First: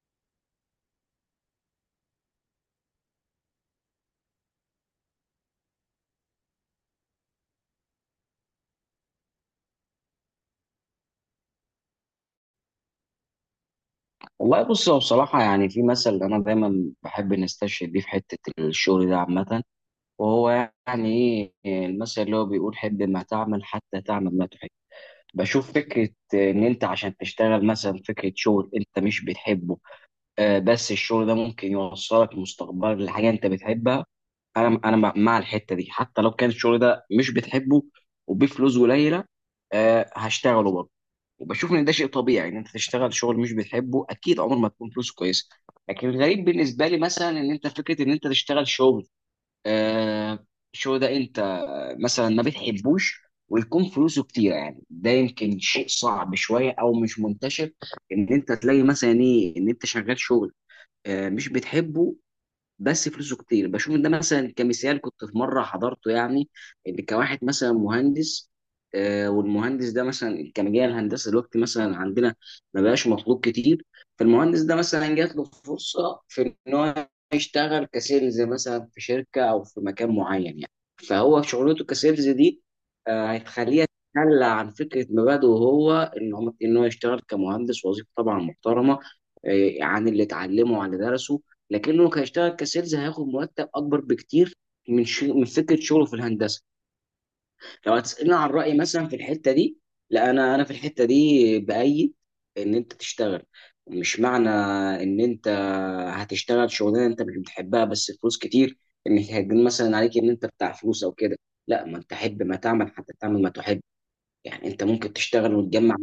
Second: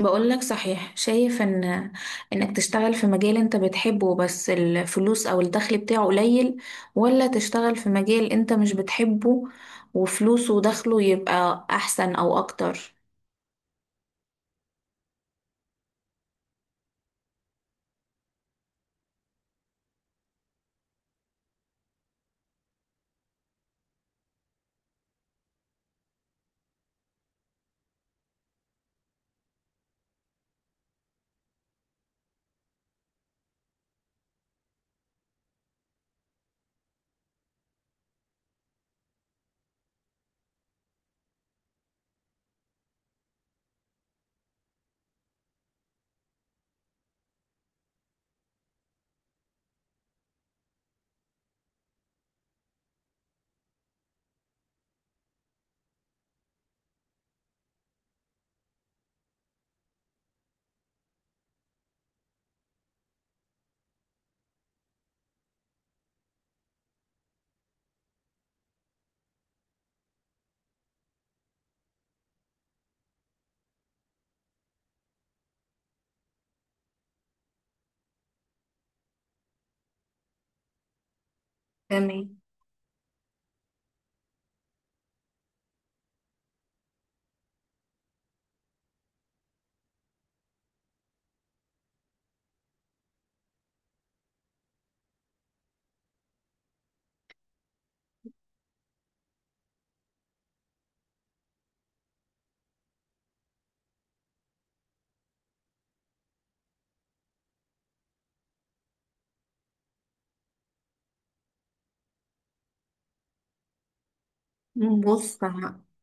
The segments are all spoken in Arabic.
بقول لك صحيح، شايف ان انك تشتغل في مجال انت بتحبه بس الفلوس او الدخل بتاعه قليل، ولا تشتغل في مجال انت مش بتحبه وفلوسه ودخله يبقى احسن او اكتر؟ والله بص، هو بصراحة يعني في مثل أنا دايما بحب نستشهد بيه في حتة الشغل ده عامة. وهو يعني إيه المثل اللي هو بيقول؟ حب ما تعمل حتى تعمل ما تحب. بشوف فكرة إن أنت عشان تشتغل مثلا، فكرة شغل أنت مش بتحبه، بس الشغل ده ممكن يوصلك مستقبلك لحاجة أنت بتحبها. أنا مع الحتة دي حتى لو كان الشغل ده مش بتحبه وبفلوس قليلة، هشتغله برضه. وبشوف ان ده شيء طبيعي ان انت تشتغل شغل مش بتحبه، اكيد عمر ما تكون فلوسه كويسه. لكن الغريب بالنسبه لي مثلا، ان انت فكره ان انت تشتغل شغل، آه شغل ده انت، مثلا ما بتحبوش، ويكون فلوسه كتيره، يعني ده يمكن شيء صعب شويه او مش منتشر ان انت تلاقي مثلا ايه ان انت شغال شغل مش بتحبه بس فلوسه كتير. بشوف ان ده مثلا كمثال كنت في مره حضرته، يعني ان كواحد مثلا مهندس، والمهندس ده مثلا كان جاي الهندسه دلوقتي مثلا عندنا ما بقاش مطلوب كتير. فالمهندس ده مثلا جات له فرصه في ان هو يشتغل كسيلز مثلا في شركه او في مكان معين يعني. فهو شغلته كسيلز تمام. دي هتخليه يتخلى عن فكره مبادئه هو، ان هو يشتغل كمهندس، وظيفه طبعا محترمه، عن اللي اتعلمه وعن اللي درسه، لكنه هيشتغل كسيلز، هياخد مرتب اكبر بكتير من فكره شغله في الهندسه. لو هتسالني عن رايي مثلا في الحته دي، لا انا في الحته دي بايد ان انت تشتغل. مش معنى ان انت هتشتغل شغلانه انت مش بتحبها بس فلوس كتير، ان هيجن مثلا عليك ان انت بتاع فلوس او كده. لا، ما انت حب ما تعمل حتى تعمل ما تحب. يعني انت ممكن بص، تشتغل وتجمع.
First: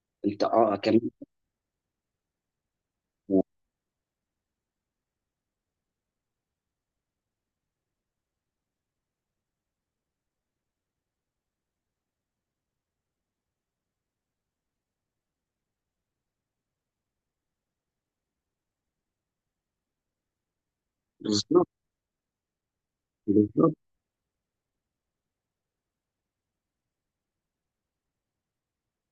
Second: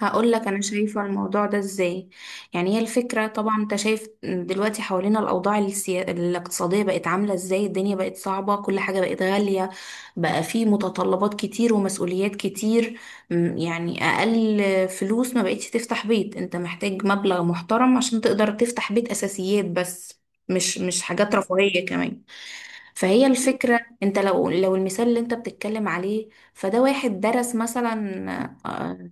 هقول انت لك انا اه شايفه كمان. الموضوع ده ازاي. يعني هي الفكره طبعا، انت شايف دلوقتي حوالينا الاوضاع الاقتصاديه بقت عامله ازاي، الدنيا بقت صعبه، كل حاجه بقت غاليه، بقى في متطلبات كتير ومسؤوليات كتير. يعني اقل فلوس ما بقتش تفتح بيت، انت محتاج مبلغ محترم عشان تقدر تفتح بيت، اساسيات بس، مش حاجات بالظبط. رفاهيه كمان. فهي بالظبط. الفكره، انت لو المثال اللي انت بتتكلم عليه، فده واحد درس مثلا آه،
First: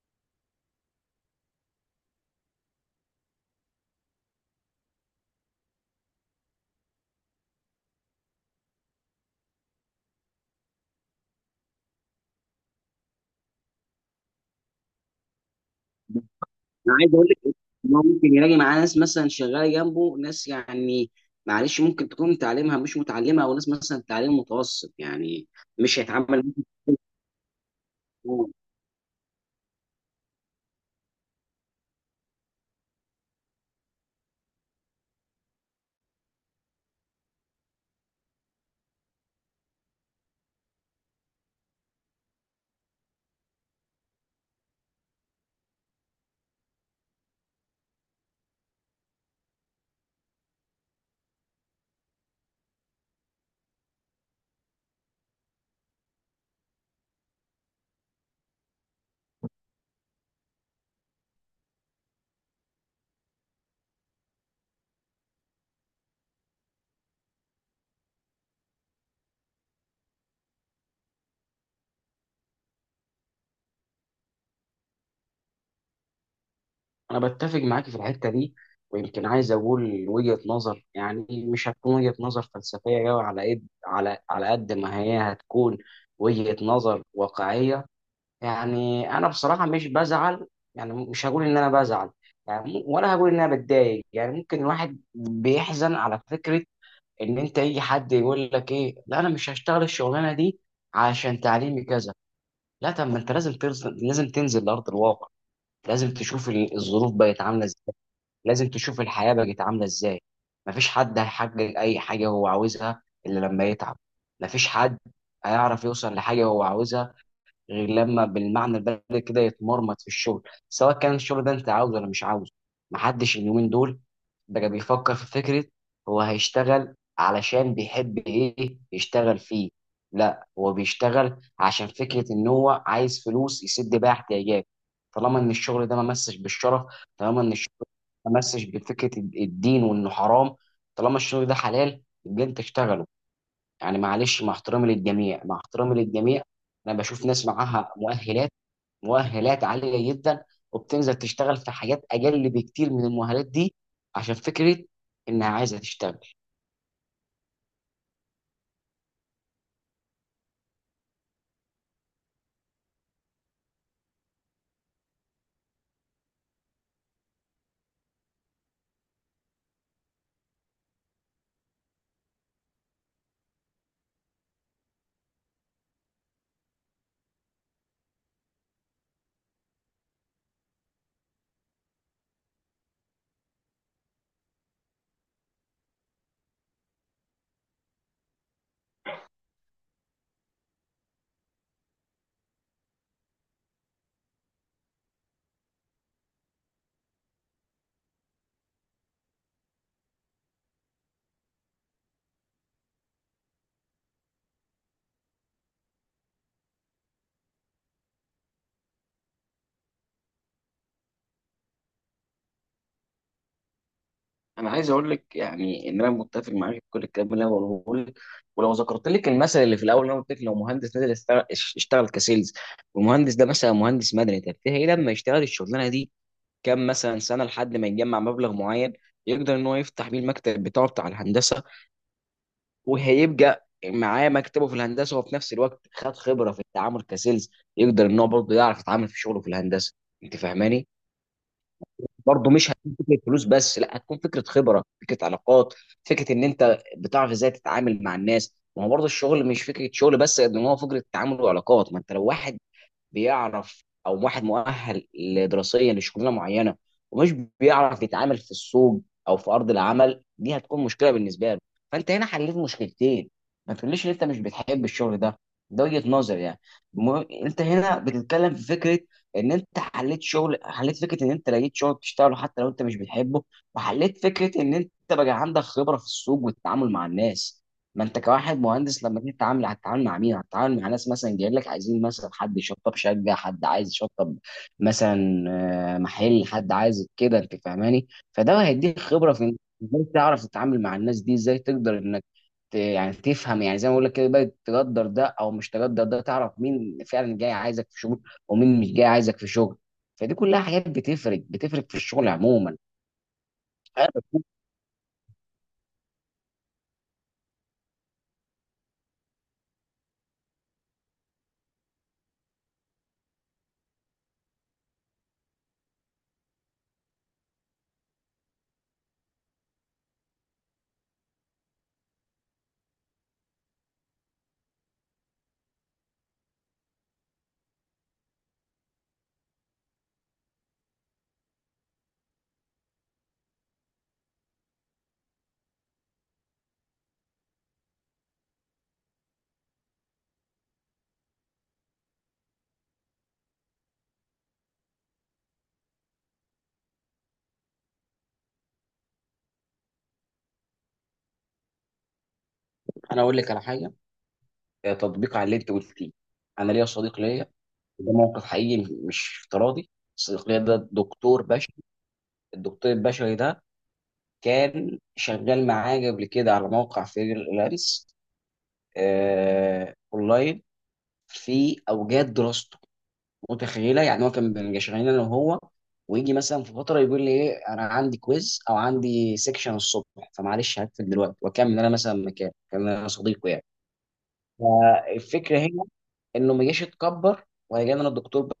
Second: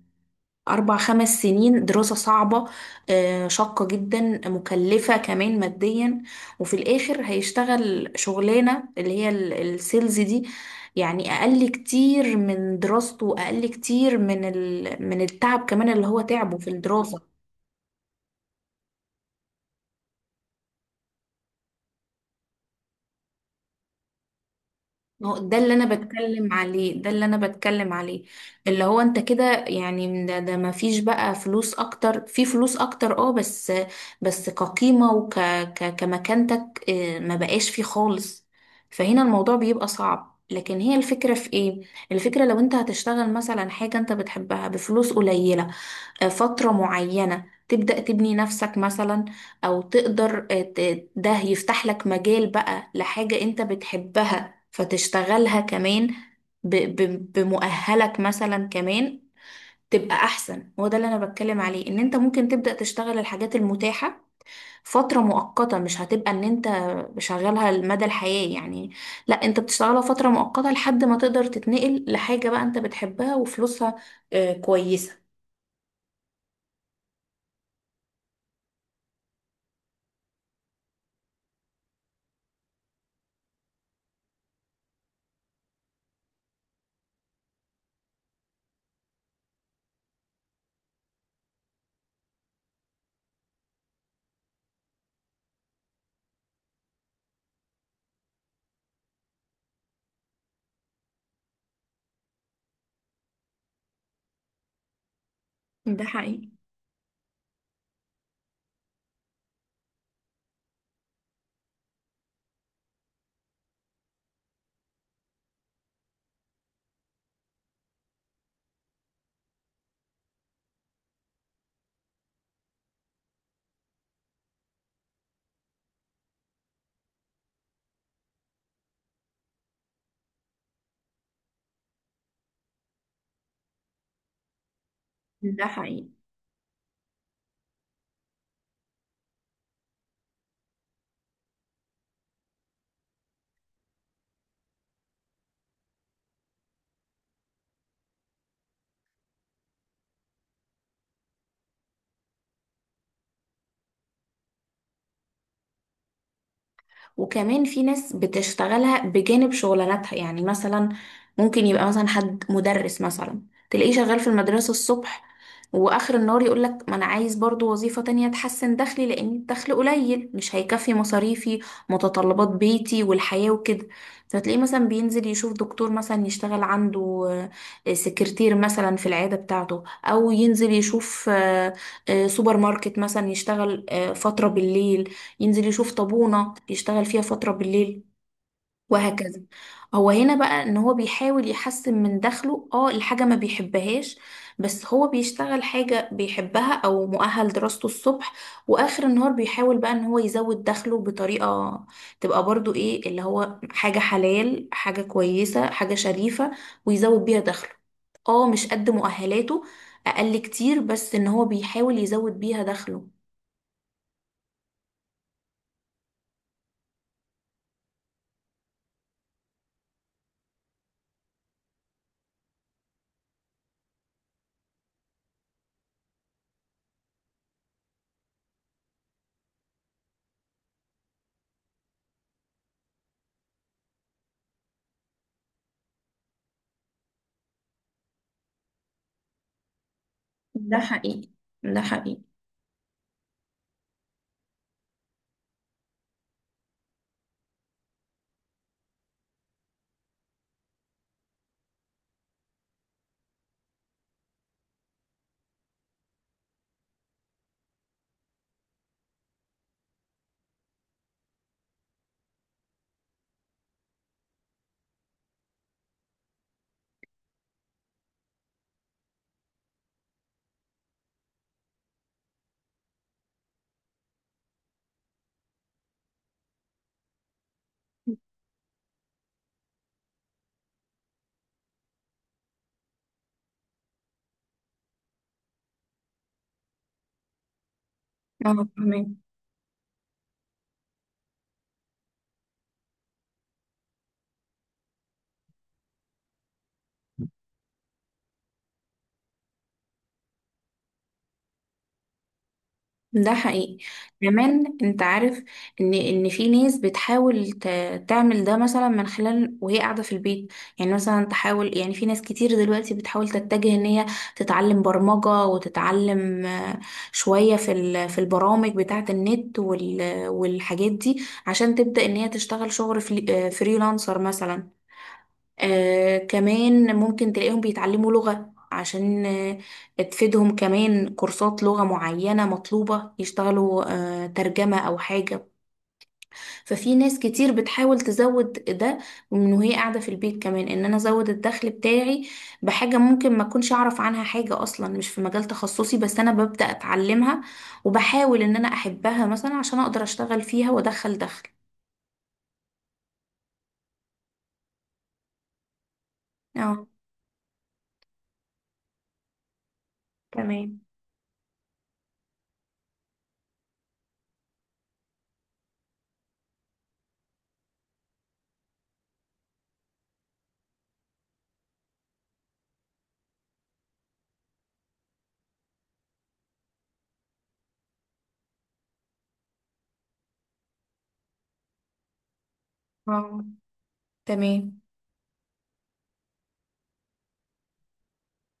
أربع خمس سنين دراسة صعبة، شاقة جدا، مكلفة كمان ماديا، وفي الآخر هيشتغل شغلانة اللي هي السيلز دي، يعني أقل كتير من دراسته، وأقل كتير من من التعب كمان اللي هو تعبه في انا عايز اقول الدراسة. لك ان هو ممكن يلاقي معاه ناس مثلا شغاله جنبه، ناس يعني معلش ممكن تكون تعليمها مش متعلمه او ناس مثلا تعليم متوسط ما هو يعني. ده اللي انا مش بتكلم هيتعامل عليه، ده اللي انا بتكلم عليه، معاهم. اللي هو انت كده يعني، من ده، ده ما فيش بقى فلوس اكتر، في فلوس اكتر اه، بس كقيمة وك ك كمكانتك، ما بقاش فيه خالص. فهنا الموضوع بيبقى صعب، لكن هي الفكرة في ايه؟ الفكرة لو انت هتشتغل مثلا حاجة انت بتحبها بفلوس قليلة فترة معينة، تبدأ تبني نفسك مثلا، أو تقدر ده يفتح لك مجال بقى لحاجة أنت بتحبها فتشتغلها كمان ب- بمؤهلك مثلا كمان، تبقى أحسن. هو ده اللي أنا بتكلم عليه، إن أنت ممكن تبدأ تشتغل الحاجات المتاحة فترة مؤقتة، مش هتبقى إن أنت شغالها مدى الحياة يعني، لا أنت بتشتغلها فترة مؤقتة لحد ما تقدر تتنقل لحاجة بقى أنت بتحبها وفلوسها كويسة. انا بتفق معاك في الحته دي. ويمكن عايز اقول وجهه نظر يعني مش هتكون وجهه نظر فلسفيه قوي على قد على قد ما هي هتكون وجهه نظر واقعيه. يعني انا بصراحه مش بزعل، يعني مش هقول ان انا بزعل، يعني ولا هقول ان انا بتضايق، يعني ممكن الواحد بيحزن على فكره ان انت يجي حد يقول لك ايه، لا انا مش هشتغل الشغلانه دي عشان تعليمي كذا. لا، طب ما انت لازم تنزل، لازم تنزل لارض الواقع. ده لازم تشوف حقيقي. الظروف بقت عامله ازاي. لازم تشوف الحياه بقت عامله ازاي. مفيش حد هيحقق اي حاجه هو عاوزها الا لما يتعب. مفيش حد هيعرف يوصل لحاجه هو عاوزها غير لما بالمعنى البلدي كده يتمرمط في الشغل، سواء كان الشغل ده انت عاوزه ولا مش عاوزه. محدش اليومين دول بقى بيفكر في فكرة هو هيشتغل علشان بيحب ايه يشتغل فيه، لا هو بيشتغل عشان فكرة ان هو عايز فلوس يسد بيها احتياجاته. طالما ان ده الشغل ده ما حقيقي. مسش بالشرف، طالما ان الشغل ده ما مسش بفكرة الدين وانه حرام، طالما الشغل ده حلال يبقى انت اشتغله. يعني معلش، مع احترامي للجميع، مع احترامي للجميع، انا بشوف ناس معاها مؤهلات، مؤهلات عاليه جدا، وبتنزل تشتغل في حاجات اقل بكتير من المؤهلات دي عشان فكره انها عايزه تشتغل. وكمان في ناس بتشتغلها بجانب شغلاناتها، يعني مثلا ممكن يبقى مثلا حد مدرس مثلا، تلاقيه شغال في المدرسة الصبح، واخر النهار يقولك ما انا عايز برضو وظيفة تانية تحسن دخلي، لان الدخل قليل مش هيكفي مصاريفي، متطلبات بيتي والحياة وكده. فتلاقيه مثلا بينزل يشوف دكتور مثلا يشتغل عنده سكرتير مثلا في العيادة بتاعته، او ينزل يشوف سوبر ماركت مثلا يشتغل فترة بالليل، ينزل يشوف طابونة يشتغل فيها فترة بالليل، وهكذا. هو هنا بقى ان هو بيحاول يحسن من دخله، اه الحاجة ما بيحبهاش، بس هو بيشتغل حاجة بيحبها او مؤهل دراسته الصبح، واخر النهار بيحاول بقى ان هو يزود دخله بطريقة تبقى برضو ايه اللي هو، حاجة حلال، حاجة كويسة، حاجة شريفة، ويزود بيها دخله. اه مش قد مؤهلاته، اقل كتير، بس ان هو بيحاول يزود بيها دخله. انا عايز اقول لك يعني ان انا متفق معاك في كل الكلام اللي انا بقوله لك، ولو ذكرت لك المثل اللي في الاول اللي انا قلت لك، لو مهندس نزل يشتغل، اشتغل كسيلز، والمهندس ده مثلا مهندس مدني، طب تلاقيه لما يشتغل الشغلانه دي كام مثلا سنه لحد ما يجمع مبلغ معين يقدر ان هو يفتح بيه المكتب بتاعه بتاع الهندسه. وهيبقى معاه مكتبه في الهندسه، وفي نفس الوقت خد خبره في التعامل كسيلز، يقدر ان هو برضه يعرف يتعامل في شغله في الهندسه. انت ده فاهماني؟ حقيقي. ده حقيقي. برضه مش هتكون فكره فلوس بس، لا هتكون فكره خبره، فكره علاقات، فكره ان انت بتعرف ازاي تتعامل مع الناس. ما هو برضه الشغل مش فكره شغل بس قد ما هو فكره تعامل وعلاقات. ما انت لو واحد بيعرف او واحد مؤهل دراسيا لشغلانه معينه ومش بيعرف يتعامل في السوق او في ارض العمل، دي هتكون مشكله بالنسبه له. فانت هنا حليت مشكلتين. ما تقوليش ان انت مش بتحب الشغل ده، ده وجهه نظر يعني. انت هنا بتتكلم في فكره ان انت حليت شغل، حليت فكره ان انت لقيت شغل تشتغله حتى لو انت مش بتحبه، وحليت فكره ان انت بقى عندك خبره في السوق والتعامل مع الناس. ما انت كواحد مهندس لما تيجي تتعامل هتتعامل مع مين؟ هتتعامل مع ناس مثلا جايين لك عايزين مثلا حد يشطب شقه، حد عايز يشطب مثلا، محل، حد عايز كده، انت فاهماني؟ فده اه هيديك فهمك. خبره في انك ازاي تعرف تتعامل مع الناس دي، ازاي تقدر انك يعني تفهم، يعني زي ما بقول لك كده بقى، تقدر ده او مش تقدر ده، تعرف مين فعلا جاي عايزك في شغل ومين مش جاي عايزك في شغل. فدي كلها حاجات بتفرق في الشغل عموما. ده حقيقي. كمان انت عارف ان في ناس بتحاول تعمل ده مثلا من خلال وهي قاعده في البيت، يعني مثلا تحاول، يعني في ناس كتير دلوقتي بتحاول تتجه ان هي تتعلم برمجه، وتتعلم شويه في في البرامج بتاعه النت والحاجات دي، عشان تبدا ان هي تشتغل شغل فريلانسر مثلا. آه كمان ممكن تلاقيهم بيتعلموا لغة، عشان آه تفيدهم كمان، كورسات لغة معينة مطلوبة، يشتغلوا آه ترجمة أو حاجة. ففي ناس كتير بتحاول تزود ده من وهي قاعدة في البيت، كمان إن أنا أزود الدخل بتاعي بحاجة ممكن ما أكونش أعرف عنها حاجة أصلا، مش في مجال تخصصي، بس أنا ببدأ أتعلمها وبحاول إن أنا أحبها مثلا عشان أقدر أشتغل فيها وأدخل دخل. انا اقول لك على حاجه، تطبيق على اللي انت قلتيه. انا ليا اه. صديق ليا، ده موقف حقيقي مش افتراضي. الصديقية تمام. ده دكتور بشري. الدكتور البشري ده كان شغال معايا قبل كده على موقع فريلانس اونلاين في اوجات دراسته. متخيله، يعني هو كان بنبقى شغالين انا وهو، ويجي مثلا في فتره يقول لي ايه انا عندي كويز او عندي سيكشن الصبح، فمعلش هقفل دلوقتي واكمل، انا مثلا مكان كان انا اه. صديقه يعني. تمام. فالفكره هنا انه ما جاش اتكبر ولا جالي انا دكتور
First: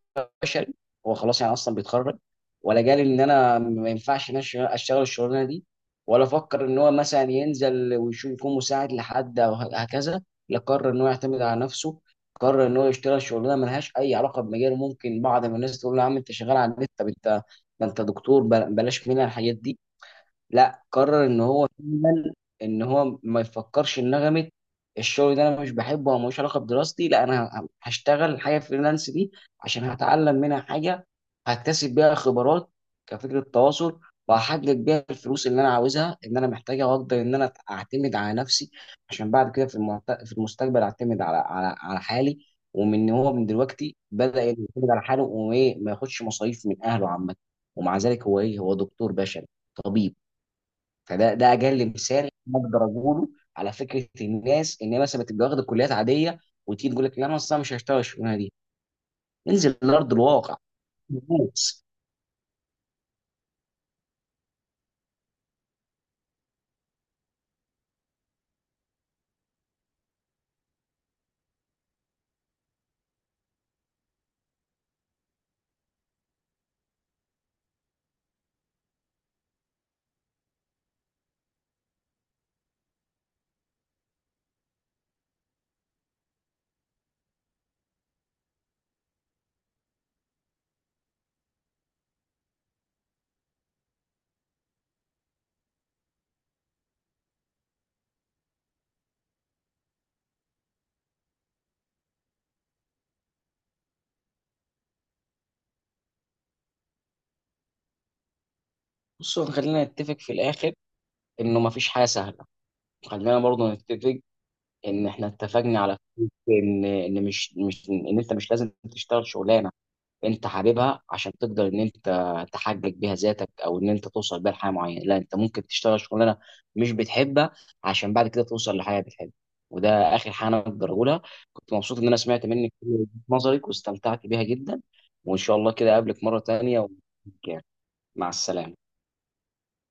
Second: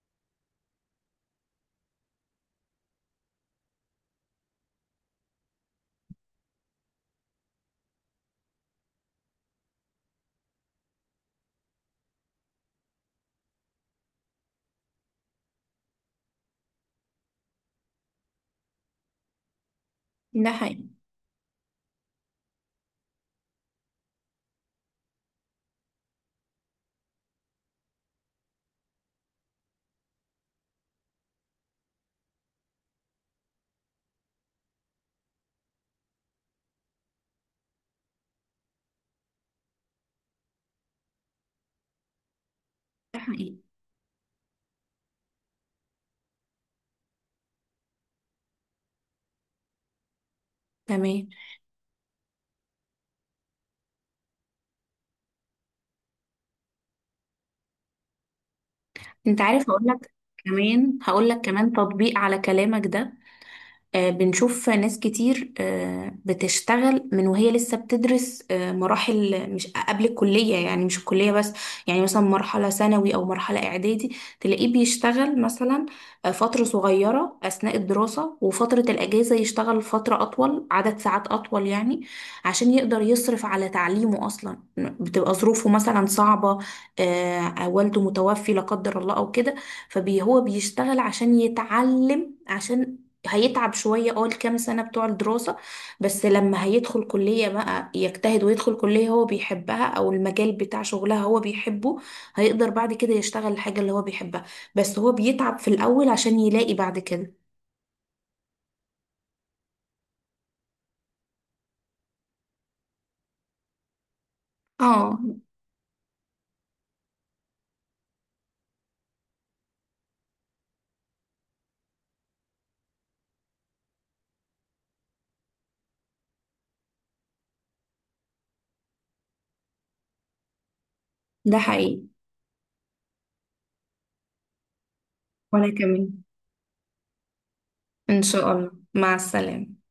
بشري هو خلاص يعني اصلا بيتخرج، ولا جالي ان انا ما ينفعش ان انا اشتغل الشغلانه دي، ولا فكر ان هو مثلا ينزل ويشوف يكون مساعد لحد او هكذا. لا، قرر ان هو يعتمد على نفسه. قرر ان هو يشتغل شغلانه ملهاش اي علاقه بمجاله. ممكن بعض من الناس تقول له يا عم انت شغال على النت، طب انت ده انت دكتور، بلاش منها الحاجات دي. ده حقيقي. لا، قرر ان هو فعلا ان هو ما يفكرش ان نغمه الشغل ده انا مش بحبه او ملوش علاقه بدراستي. لا، انا هشتغل الحاجه فريلانس دي عشان هتعلم منها حاجه، هكتسب بيها خبرات كفكره تواصل، وهحقق بيها الفلوس اللي انا عاوزها ان انا محتاجها، واقدر ان انا اعتمد على نفسي عشان بعد كده في المستقبل اعتمد على حالي. ومن ده هو من حقيقي. دلوقتي بدأ يعتمد على حاله وايه ما ياخدش مصاريف من اهله عامه. ومع ذلك هو ايه، هو دكتور بشري، طبيب. تمام. فده ده اجل مثال اقدر اقوله على فكره الناس ان هي مثلا بتبقى واخده كليات عاديه وتيجي تقول لك لا انا اصلا مش هشتغل الشغلانه دي. انت عارف، انزل هقول لك لارض الواقع. كمان بص تطبيق على كلامك ده. بنشوف ناس كتير بتشتغل من وهي لسه بتدرس، مراحل مش قبل الكلية يعني، مش الكلية بس، يعني مثلا مرحلة ثانوي أو مرحلة إعدادي تلاقيه بيشتغل مثلا فترة صغيرة أثناء الدراسة، وفترة الأجازة يشتغل فترة أطول، عدد ساعات أطول يعني، عشان يقدر يصرف على تعليمه أصلا، بتبقى ظروفه مثلا صعبة، والده متوفي لا قدر الله أو كده. فهو بيشتغل عشان يتعلم، عشان هيتعب شوية اه الكام سنة بتوع الدراسة، بس لما هيدخل كلية بقى يجتهد ويدخل كلية هو بيحبها أو المجال بتاع شغلها هو بيحبه، هيقدر بعد كده يشتغل الحاجة اللي هو بيحبها، بس هو بيتعب في الأول عشان يلاقي بعد كده. بصوا، خلينا نتفق في الاخر انه ما فيش حاجه سهله. خلينا برضو نتفق ان اه. احنا اتفقنا على فكرة ان مش ان انت مش لازم تشتغل شغلانه انت حاببها عشان تقدر ان انت تحقق بيها ذاتك او ان انت توصل بيها لحاجه معينه. لا، انت ممكن تشتغل شغلانه مش بتحبها عشان بعد كده توصل لحاجه بتحبها. وده اخر حاجه انا اقدر اقولها. ده كنت مبسوط حقيقي. ان انا سمعت منك كل وجهة نظرك واستمتعت بيها جدا، وان شاء وأنا الله كده كمان، اقابلك مره تانية و إن مع شاء الله، السلامه. مع السلامة.